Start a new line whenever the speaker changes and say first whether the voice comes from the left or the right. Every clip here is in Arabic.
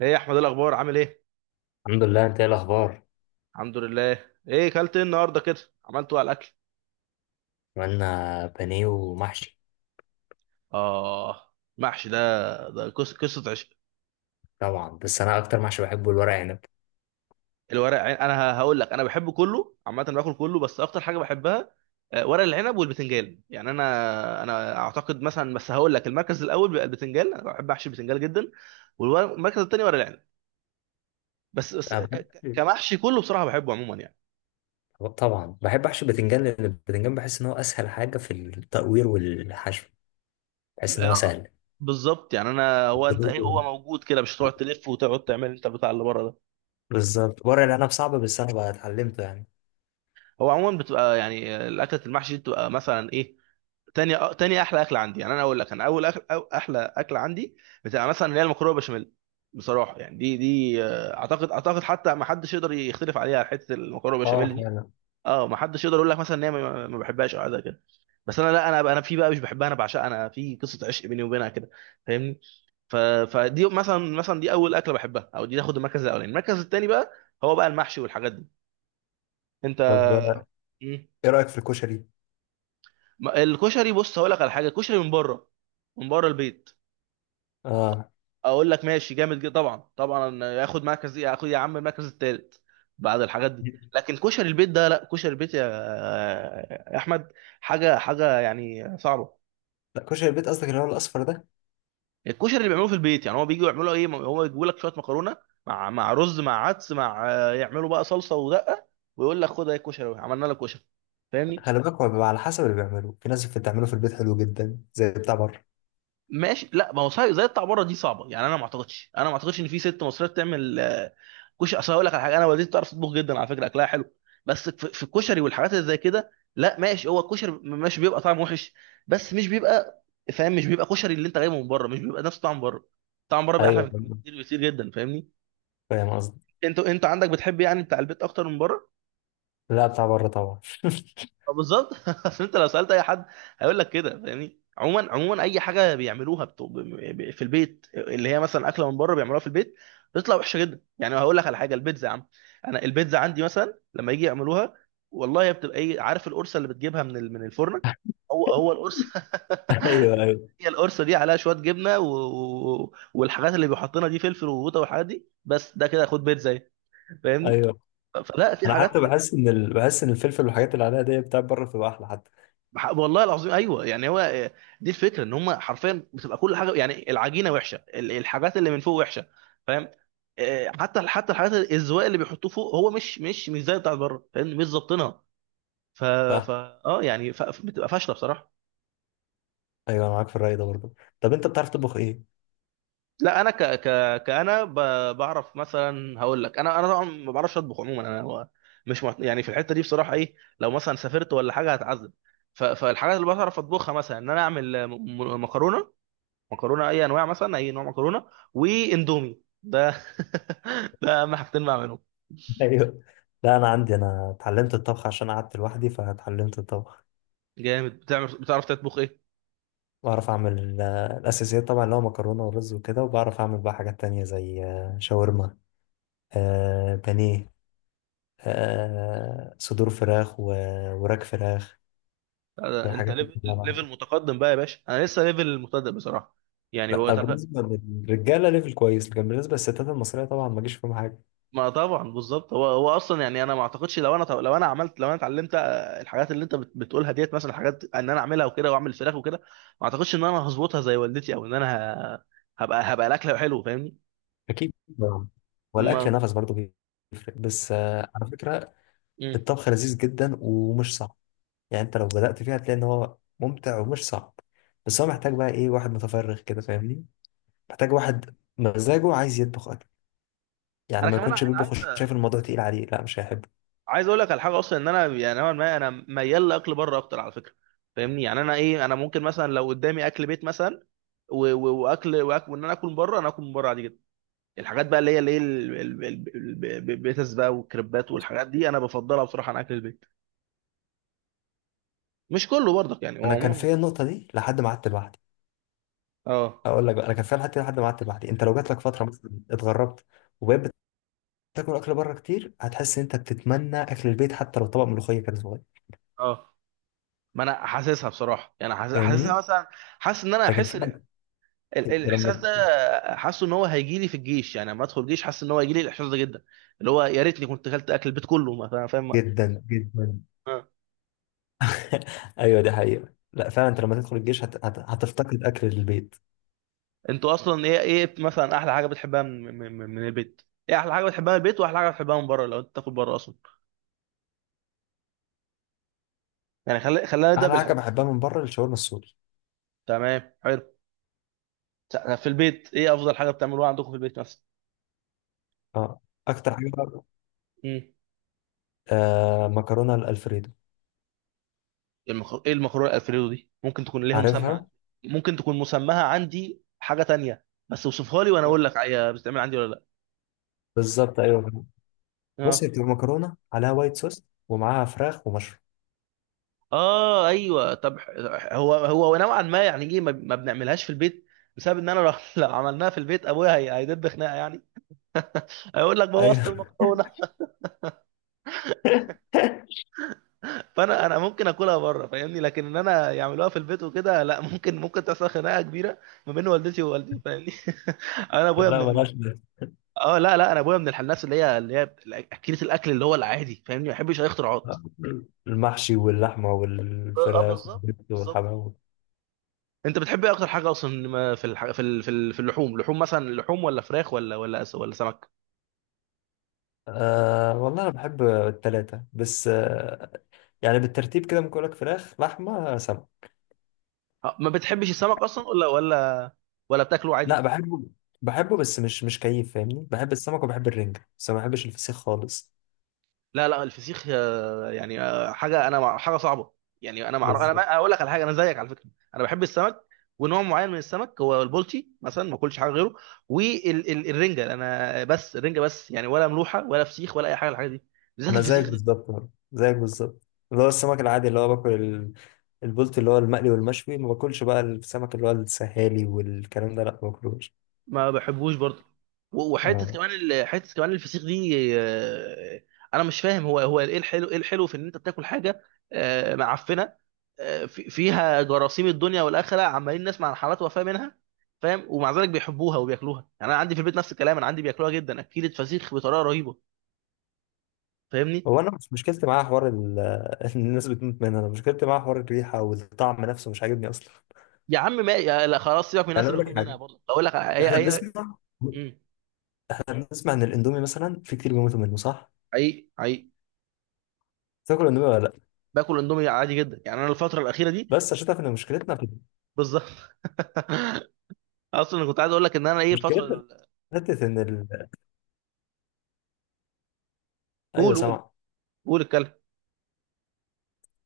right: ايه يا احمد؟ إيه الاخبار؟ عامل ايه؟
left: الحمد لله، انت ايه الاخبار؟
right: الحمد لله. ايه كلت ايه النهارده كده؟ عملته على الاكل.
left: عملنا بانيه ومحشي.
right: اه، محشي ده، ده قصه عشق.
left: طبعا، بس انا اكتر محشي بحبه الورق عنب.
right: الورق عين، انا هقول لك انا بحبه كله عامه، باكل كله، بس اكتر حاجه بحبها، ورق العنب والبتنجان. يعني انا اعتقد مثلا، بس هقول لك، المركز الاول بيبقى البتنجان. انا بحب احشي البتنجان جدا. والمركز الثاني ورق العنب. بس
left: انا بحب،
right: كمحشي كله بصراحه بحبه عموما يعني.
left: طبعا بحب احشي بتنجان لان البتنجان بحس ان هو اسهل حاجه في التقوير والحشو. بحس ان هو
right: آه،
left: سهل.
right: بالظبط، يعني انا هو انت ايه، هو موجود كده، مش هتقعد تلف وتقعد تعمل انت البتاع اللي بره ده.
left: بالظبط، ورق العنب صعب بس انا بقى اتعلمته يعني.
right: هو عموما بتبقى يعني الاكله المحشي دي بتبقى مثلا ايه، تاني احلى اكله عندي. يعني انا اقول لك، انا اول أكل أو احلى اكله عندي بتبقى مثلا اللي هي المكرونه بشاميل. بصراحه يعني دي اعتقد حتى ما حدش يقدر يختلف عليها، حته المكرونه
left: اه
right: بشاميل دي.
left: فعلا.
right: اه ما حدش يقدر يقول لك مثلا ان هي ما بحبهاش او حاجه زي كده. بس انا لا، انا في بقى مش بحبها، انا بعشقها، انا في قصه عشق بيني وبينها كده. فاهمني؟ ف... فدي مثلا، دي اول اكله بحبها، او دي تاخد المركز الاولاني. المركز الثاني بقى هو بقى المحشي والحاجات دي. انت.
left: طب
right: مم.
left: ايه رايك في الكشري؟
right: الكشري، بص هقول لك على حاجه، الكشري من بره، من بره البيت،
left: اه.
right: اقول لك ماشي جامد جدا، طبعا طبعا ياخد مركز، ياخد يا عم المركز الثالث بعد الحاجات دي. لكن كشري البيت ده لا، كشري البيت يا يا احمد حاجه، حاجه يعني صعبه.
left: لا كشري البيت قصدك اللي هو الاصفر ده؟
right: الكشري اللي بيعملوه في البيت، يعني هو بيجوا يعملوا ايه، هو يجيبوا لك شويه مكرونه مع رز مع عدس مع، يعملوا بقى صلصه ودقه، ويقول لك خد اهي الكشري أهو، عملنا لك كشري. فاهمني؟
left: خلي بالك، هو بيبقى على حسب اللي بيعمله. في ناس بتعمله في البيت حلو جدا زي بتاع بره.
right: ماشي، لا ما هو صحيح، زي بتاع بره دي صعبه، يعني انا ما اعتقدش، انا ما اعتقدش ان في ست مصريه بتعمل كشري. اصل هقول لك على حاجه، انا والدتي بتعرف تطبخ جدا على فكره، اكلها حلو، بس في الكشري والحاجات اللي زي كده لا. ماشي هو الكشري ماشي، بيبقى طعم وحش، بس مش بيبقى، فاهم، مش بيبقى كشري. اللي انت جايبه من بره مش بيبقى نفس طعم بره. طعم بره بيبقى احلى
left: ايوه،
right: بكتير، بكتير جدا. فاهمني؟
left: فاهم قصدي.
right: انت عندك بتحب يعني بتاع البيت اكتر من بره؟
left: لا بتاع بره طبعا.
right: بالظبط. عشان انت لو سالت اي حد هيقول لك كده، فاهمني. عموما اي حاجه بيعملوها في البيت، اللي هي مثلا اكله من بره بيعملوها في البيت، بتطلع وحشه جدا. يعني هقول لك على حاجه، البيتزا يا عم، انا البيتزا عندي مثلا لما يجي يعملوها، والله هي بتبقى ايه، عارف القرصه اللي بتجيبها من من الفرن، هو القرص
left: ايوه ايوه
right: هي القرصه دي عليها شويه جبنه والحاجات اللي بيحطنا دي، فلفل وقوطه والحاجات دي، بس ده كده خد بيتزا اهي. فاهمني؟
left: ايوه.
right: فلا، في
left: انا
right: حاجات.
left: حتى بحس ان بحس ان الفلفل والحاجات اللي عليها دي بتاع بره بتبقى احلى حتى.
right: والله العظيم ايوه يعني هو دي الفكره، ان هم حرفيا بتبقى كل حاجه يعني، العجينه وحشه، الحاجات اللي من فوق وحشه، فاهم. حتى الحاجات الزواق اللي بيحطوه فوق هو مش مش زي بتاعت بره، فاهم، مش ظابطينها. ف،
left: صح.
right: اه يعني، بتبقى فاشله بصراحه.
left: ايوه، انا معاك في الراي ده برضه. طب انت بتعرف تطبخ ايه؟
right: لا انا ك ك كانا ب... بعرف مثلا، هقول لك، انا طبعا ما بعرفش اطبخ عموما، انا هو مش يعني في الحته دي بصراحه، ايه لو مثلا سافرت ولا حاجه هتعذب. فالحاجات اللي بعرف اطبخها مثلا ان انا اعمل مكرونه، مكرونه اي انواع، مثلا اي نوع مكرونه، واندومي ده. ده اهم حاجتين بعملهم.
left: ايوه. لا انا عندي، انا اتعلمت الطبخ عشان قعدت لوحدي فاتعلمت الطبخ.
right: جامد، بتعمل، بتعرف تطبخ ايه؟
left: بعرف اعمل الاساسيات طبعا اللي هو مكرونه ورز وكده، وبعرف اعمل بقى حاجات تانية زي شاورما، بانيه، صدور فراخ وراك فراخ
right: ده انت
left: والحاجات دي
right: ليفل،
left: كلها
right: ليفل
left: بعرفها.
right: متقدم بقى يا باشا، انا لسه ليفل مبتدئ بصراحه. يعني هو
left: لا
right: طب
left: بالنسبه للرجاله ليفل كويس، لكن بالنسبه للستات المصريه طبعا ما جيش فيهم حاجه.
right: ما، طبعا بالظبط، هو اصلا، يعني انا ما اعتقدش لو انا، لو انا عملت، لو انا اتعلمت الحاجات اللي انت بتقولها ديت، مثلا حاجات ان انا اعملها وكده واعمل فراخ وكده، ما اعتقدش ان انا هظبطها زي والدتي، او ان انا ه- هبقى الاكله حلو. فاهمني؟
left: اكيد طبعاً.
right: ما،
left: والاكل نفس برضه بيفرق بس، على فكره
right: مم.
left: الطبخ لذيذ جدا ومش صعب. يعني انت لو بدات فيها هتلاقي ان هو ممتع ومش صعب، بس هو محتاج بقى ايه، واحد متفرغ كده، فاهمني؟ محتاج واحد مزاجه عايز يطبخ اكل. يعني
right: انا
left: ما
right: كمان
left: يكونش
right: انا
left: بيطبخ
right: عايز،
left: وشايف الموضوع تقيل عليه، لا مش هيحبه.
right: عايز اقول لك على حاجه اصلا، ان انا يعني نوعا ما، انا ميال لاكل بره اكتر على فكره، فاهمني. يعني انا ايه، انا ممكن مثلا لو قدامي اكل بيت مثلا، واكل، واكل، وان انا اكل من بره، انا اكل من بره عادي جدا. الحاجات بقى اللي هي، ال- بيتس بقى والكريبات والحاجات دي، انا بفضلها بصراحه عن اكل البيت. مش كله برضك يعني
left: انا
right: هو
left: كان
right: مش.
left: فيا النقطه دي لحد ما قعدت لوحدي.
right: اه،
left: اقول لك بقى، انا كان فيها لحد ما قعدت لوحدي. انت لو جات لك فتره مثلا اتغربت وبقيت بتاكل اكل بره كتير، هتحس ان انت بتتمنى اكل البيت حتى لو طبق ملوخيه كان صغير،
right: اه. ما انا حاسسها بصراحه، يعني حاسسها
left: فاهمني؟
right: مثلا، حاسس ان انا
left: لكن
right: احس
left: فعلا انت
right: الاحساس
left: لما،
right: ده. حاسه ان هو هيجي لي في الجيش، يعني لما ادخل الجيش حاسس ان هو هيجي لي الاحساس ده جدا، اللي هو يا ريتني كنت اكلت اكل البيت كله مثلا. فاهم؟
left: جدا جدا.
right: آه.
left: ايوه، دي حقيقة. لا فعلا، انت لما تدخل الجيش هتفتقد اكل البيت.
right: انتوا اصلا ايه، ايه مثلا احلى حاجه بتحبها من من البيت؟ ايه احلى حاجه بتحبها من البيت، واحلى حاجه بتحبها من بره لو انت تاكل بره اصلا. يعني خلينا نبدا
left: احلى حاجة
right: بالحب.
left: بحبها من بره الشاورما السوري.
right: تمام، حلو. في البيت ايه افضل حاجه بتعملوها عندكم في البيت مثلا؟
left: اه اكتر حاجة بقى،
right: امم
left: آه مكرونة الالفريدو.
right: ايه المكرونه الالفريدو دي، ممكن تكون ليها مسمى
left: عارفها.
right: عندي، ممكن تكون مسماها عندي حاجه تانية، بس اوصفها لي وانا اقول لك هي بتتعمل عندي ولا لا.
left: بالظبط، ايوه. بص هي
right: اه.
left: بتبقى مكرونة عليها وايت صوص ومعاها فراخ ومشروم.
right: اه ايوه، طب هو نوعا ما، يعني ايه ما بنعملهاش في البيت، بسبب ان انا لو لو عملناها في البيت ابويا هيدب خناقه يعني، هيقول لك بوظت
left: ايوه.
right: المكرونه فانا، انا ممكن اكلها بره فاهمني، لكن ان انا يعملوها في البيت وكده لا، ممكن تحصل خناقه كبيره ما بين والدتي ووالدي، فاهمني. انا ابويا من
left: لا ملهاش لازمة.
right: اه لا، لا، انا ابويا من الناس اللي هي، اكله الاكل اللي هو العادي، فاهمني، ما بيحبش اي اختراعات.
left: آه. المحشي واللحمة
right: اه،
left: والفراخ
right: بالظبط،
left: والبيض
right: بالظبط.
left: والحمام.
right: انت بتحب ايه اكتر حاجه اصلا، ما في في في في اللحوم، لحوم مثلا، لحوم ولا فراخ، ولا ولا سمك؟
left: أه والله انا بحب التلاتة، بس أه يعني بالترتيب كده ممكن اقول لك فراخ لحمة سمك.
right: ما بتحبش السمك اصلا، ولا ولا بتاكله
left: لا
right: عادي؟
left: بحبه، بحبه بس مش مش كيف، فاهمني؟ بحب السمك وبحب الرنجة بس ما بحبش الفسيخ خالص.
right: لا لا، الفسيخ يعني حاجه انا حاجه صعبه. يعني انا انا
left: بالظبط،
right: ما... اقول لك على حاجه، انا زيك على فكره، انا بحب السمك، ونوع معين من السمك هو البولتي مثلا ما اكلش حاجه غيره، والرنجه انا بس، الرنجه بس، يعني ولا ملوحه ولا فسيخ ولا اي حاجه من الحاجات دي، بالذات
left: انا زيك
right: الفسيخ ده.
left: بالظبط برضه، زيك بالظبط. اللي هو السمك العادي اللي هو باكل البولت اللي هو المقلي والمشوي. ما باكلش بقى السمك اللي هو السهالي والكلام ده، لا ما باكلوش.
right: ما بحبوش برضه. وحته
left: آه.
right: كمان حته كمان الفسيخ دي انا مش فاهم هو، هو ايه الحلو، ايه الحلو في ان انت بتاكل حاجه معفنه، فيها جراثيم الدنيا والاخره، عمالين نسمع عن حالات وفاه منها، فاهم، ومع ذلك بيحبوها وبياكلوها. يعني انا عندي في البيت نفس الكلام، انا عندي بياكلوها جدا، اكيلة فسيخ بطريقه رهيبه، فاهمني.
left: هو انا مش مشكلتي معاه حوار الناس بتموت منها. انا مشكلتي معاه حوار الريحة والطعم نفسه مش عاجبني اصلا.
right: يا عم ما، يا لا خلاص سيبك من
left: يعني
right: الناس،
left: اقول
right: اللي
left: لك
right: بتكون هنا
left: حاجة،
right: برضه بقول لك اي
left: احنا
right: اي.
left: بنسمع
right: مم.
left: احنا بنسمع ان الاندومي مثلا في كتير بيموتوا منه، صح؟
right: حقيقي، حقيقي.
left: تاكل اندومي ولا لا؟
right: باكل اندومي عادي جدا، يعني انا الفتره الاخيره دي.
left: بس عشان تعرف ان مشكلتنا في،
right: بالظبط. اصلا أنا كنت عايز اقول لك ان انا ايه، الفتره
left: مشكلتنا في حته ان ايوه
right: قول، قول،
left: سامع.
right: قول الكلام.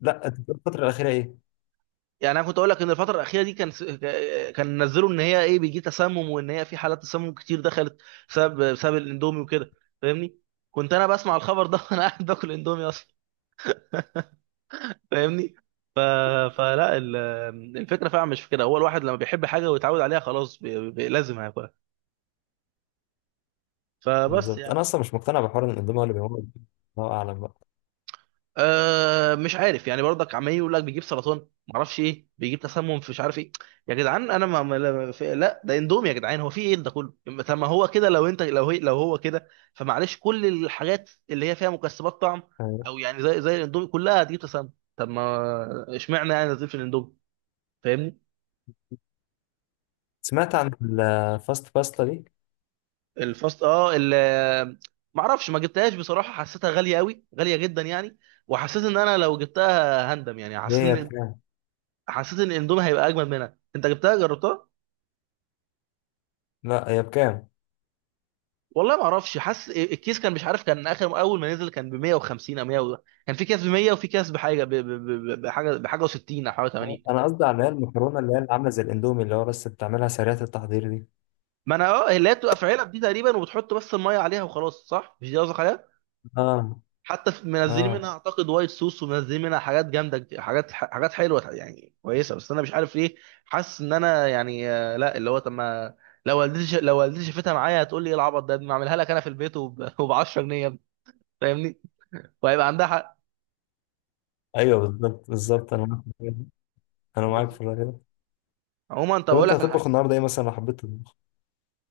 left: لا انت بتقول الفتره الاخيره ايه؟
right: يعني انا كنت اقول لك ان الفتره الاخيره دي كان كان نزلوا ان هي ايه، بيجي تسمم، وان هي في حالات تسمم كتير دخلت بسبب الاندومي وكده، فاهمني. كنت انا بسمع الخبر ده وانا قاعد باكل اندومي اصلا، فاهمني. ف... فلا، الفكره فعلا مش في كده، هو الواحد لما بيحب حاجه ويتعود عليها خلاص لازم هياكلها. فبس
left: بالظبط.
right: يعني.
left: انا اصلا مش مقتنع بحوار ان الاندومي هو اللي بيموت، الله اعلم بقى.
right: أه مش عارف، يعني برضك عمال يقول لك بيجيب سرطان، معرفش ايه، بيجيب تسمم، في مش عارف ايه. يا جدعان انا لا لا، ده اندومي يا جدعان، هو في ايه ده كله. طب ما هو كده، لو انت لو هي لو هو كده، فمعلش كل الحاجات اللي هي فيها مكسبات طعم،
left: آه،
right: او يعني زي الاندومي كلها هتجيب تسمم. طب ما، اشمعنى يعني نزيل في الاندومي، فاهمني.
left: سمعت عن الفاست باستا دي؟
right: الفاست اه ال، معرفش، ما جبتهاش بصراحه، حسيتها غاليه قوي، غاليه جدا يعني، وحسيت ان انا لو جبتها هندم، يعني
left: دي
right: حسيت
left: هي
right: ان،
left: بكام؟
right: حسيت ان الاندومي هيبقى اجمد منها. انت جبتها جربتها؟
left: لا هي بكام؟
right: والله ما اعرفش حاسس إيه، الكيس كان مش عارف، كان اخر اول ما نزل كان ب 150 او 100 و- كان في كيس ب 100 وفي كيس بحاجه بحاجه بحاجه و60 او حاجه 80.
left: انا قصدي على اللي هي المكرونه اللي هي اللي عامله زي الاندومي اللي هو بس بتعملها سريعه التحضير دي.
right: ما انا اه، اللي هي بتبقى في علب دي تقريبا، وبتحط بس الميه عليها وخلاص، صح؟ مش دي قصدك عليها؟
left: اه.
right: حتى منزلين منها
left: اه.
right: اعتقد وايت صوص، ومنزلين منها حاجات جامده حاجات، حاجات حلوه يعني، كويسه، بس انا مش عارف ليه حاسس ان انا يعني لا، اللي هو طب ما، لو والدتي لو والدتي شافتها معايا هتقول لي ايه العبط ده، ما اعملها لك انا في البيت وب 10 جنيه، فاهمني، وهيبقى عندها حق.
left: ايوه بالظبط بالظبط، انا معاك، انا معاك في
right: بالظبط.
left: الراي ده.
right: عموما طب
left: طب
right: اقول
left: انت
right: لك على
left: هتطبخ
right: حاجه.
left: النهارده ايه، مثلا لو حبيت تطبخ؟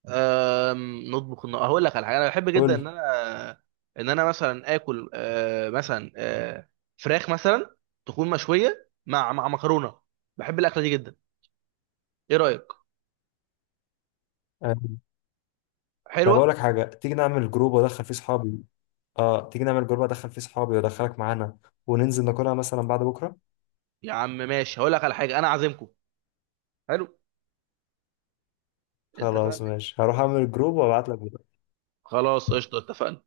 right: هقول لك على حاجه، انا بحب
left: قول
right: جدا ان
left: لي.
right: انا، ان انا مثلا اكل مثلا فراخ مثلا، تكون مشويه مع مع مكرونه، بحب الاكله دي جدا. ايه رايك؟
left: آه. طب
right: حلوه.
left: اقول لك حاجه، تيجي نعمل جروب وادخل فيه صحابي. اه تيجي نعمل جروب ادخل فيه صحابي وادخلك معانا وننزل ناكلها مثلا بعد بكره.
right: يا عم ماشي، هقول لك على حاجه انا عازمكم. حلو.
left: خلاص
right: اتفقنا.
left: ماشي، هروح اعمل جروب وابعت لك
right: خلاص قشطه، اتفقنا.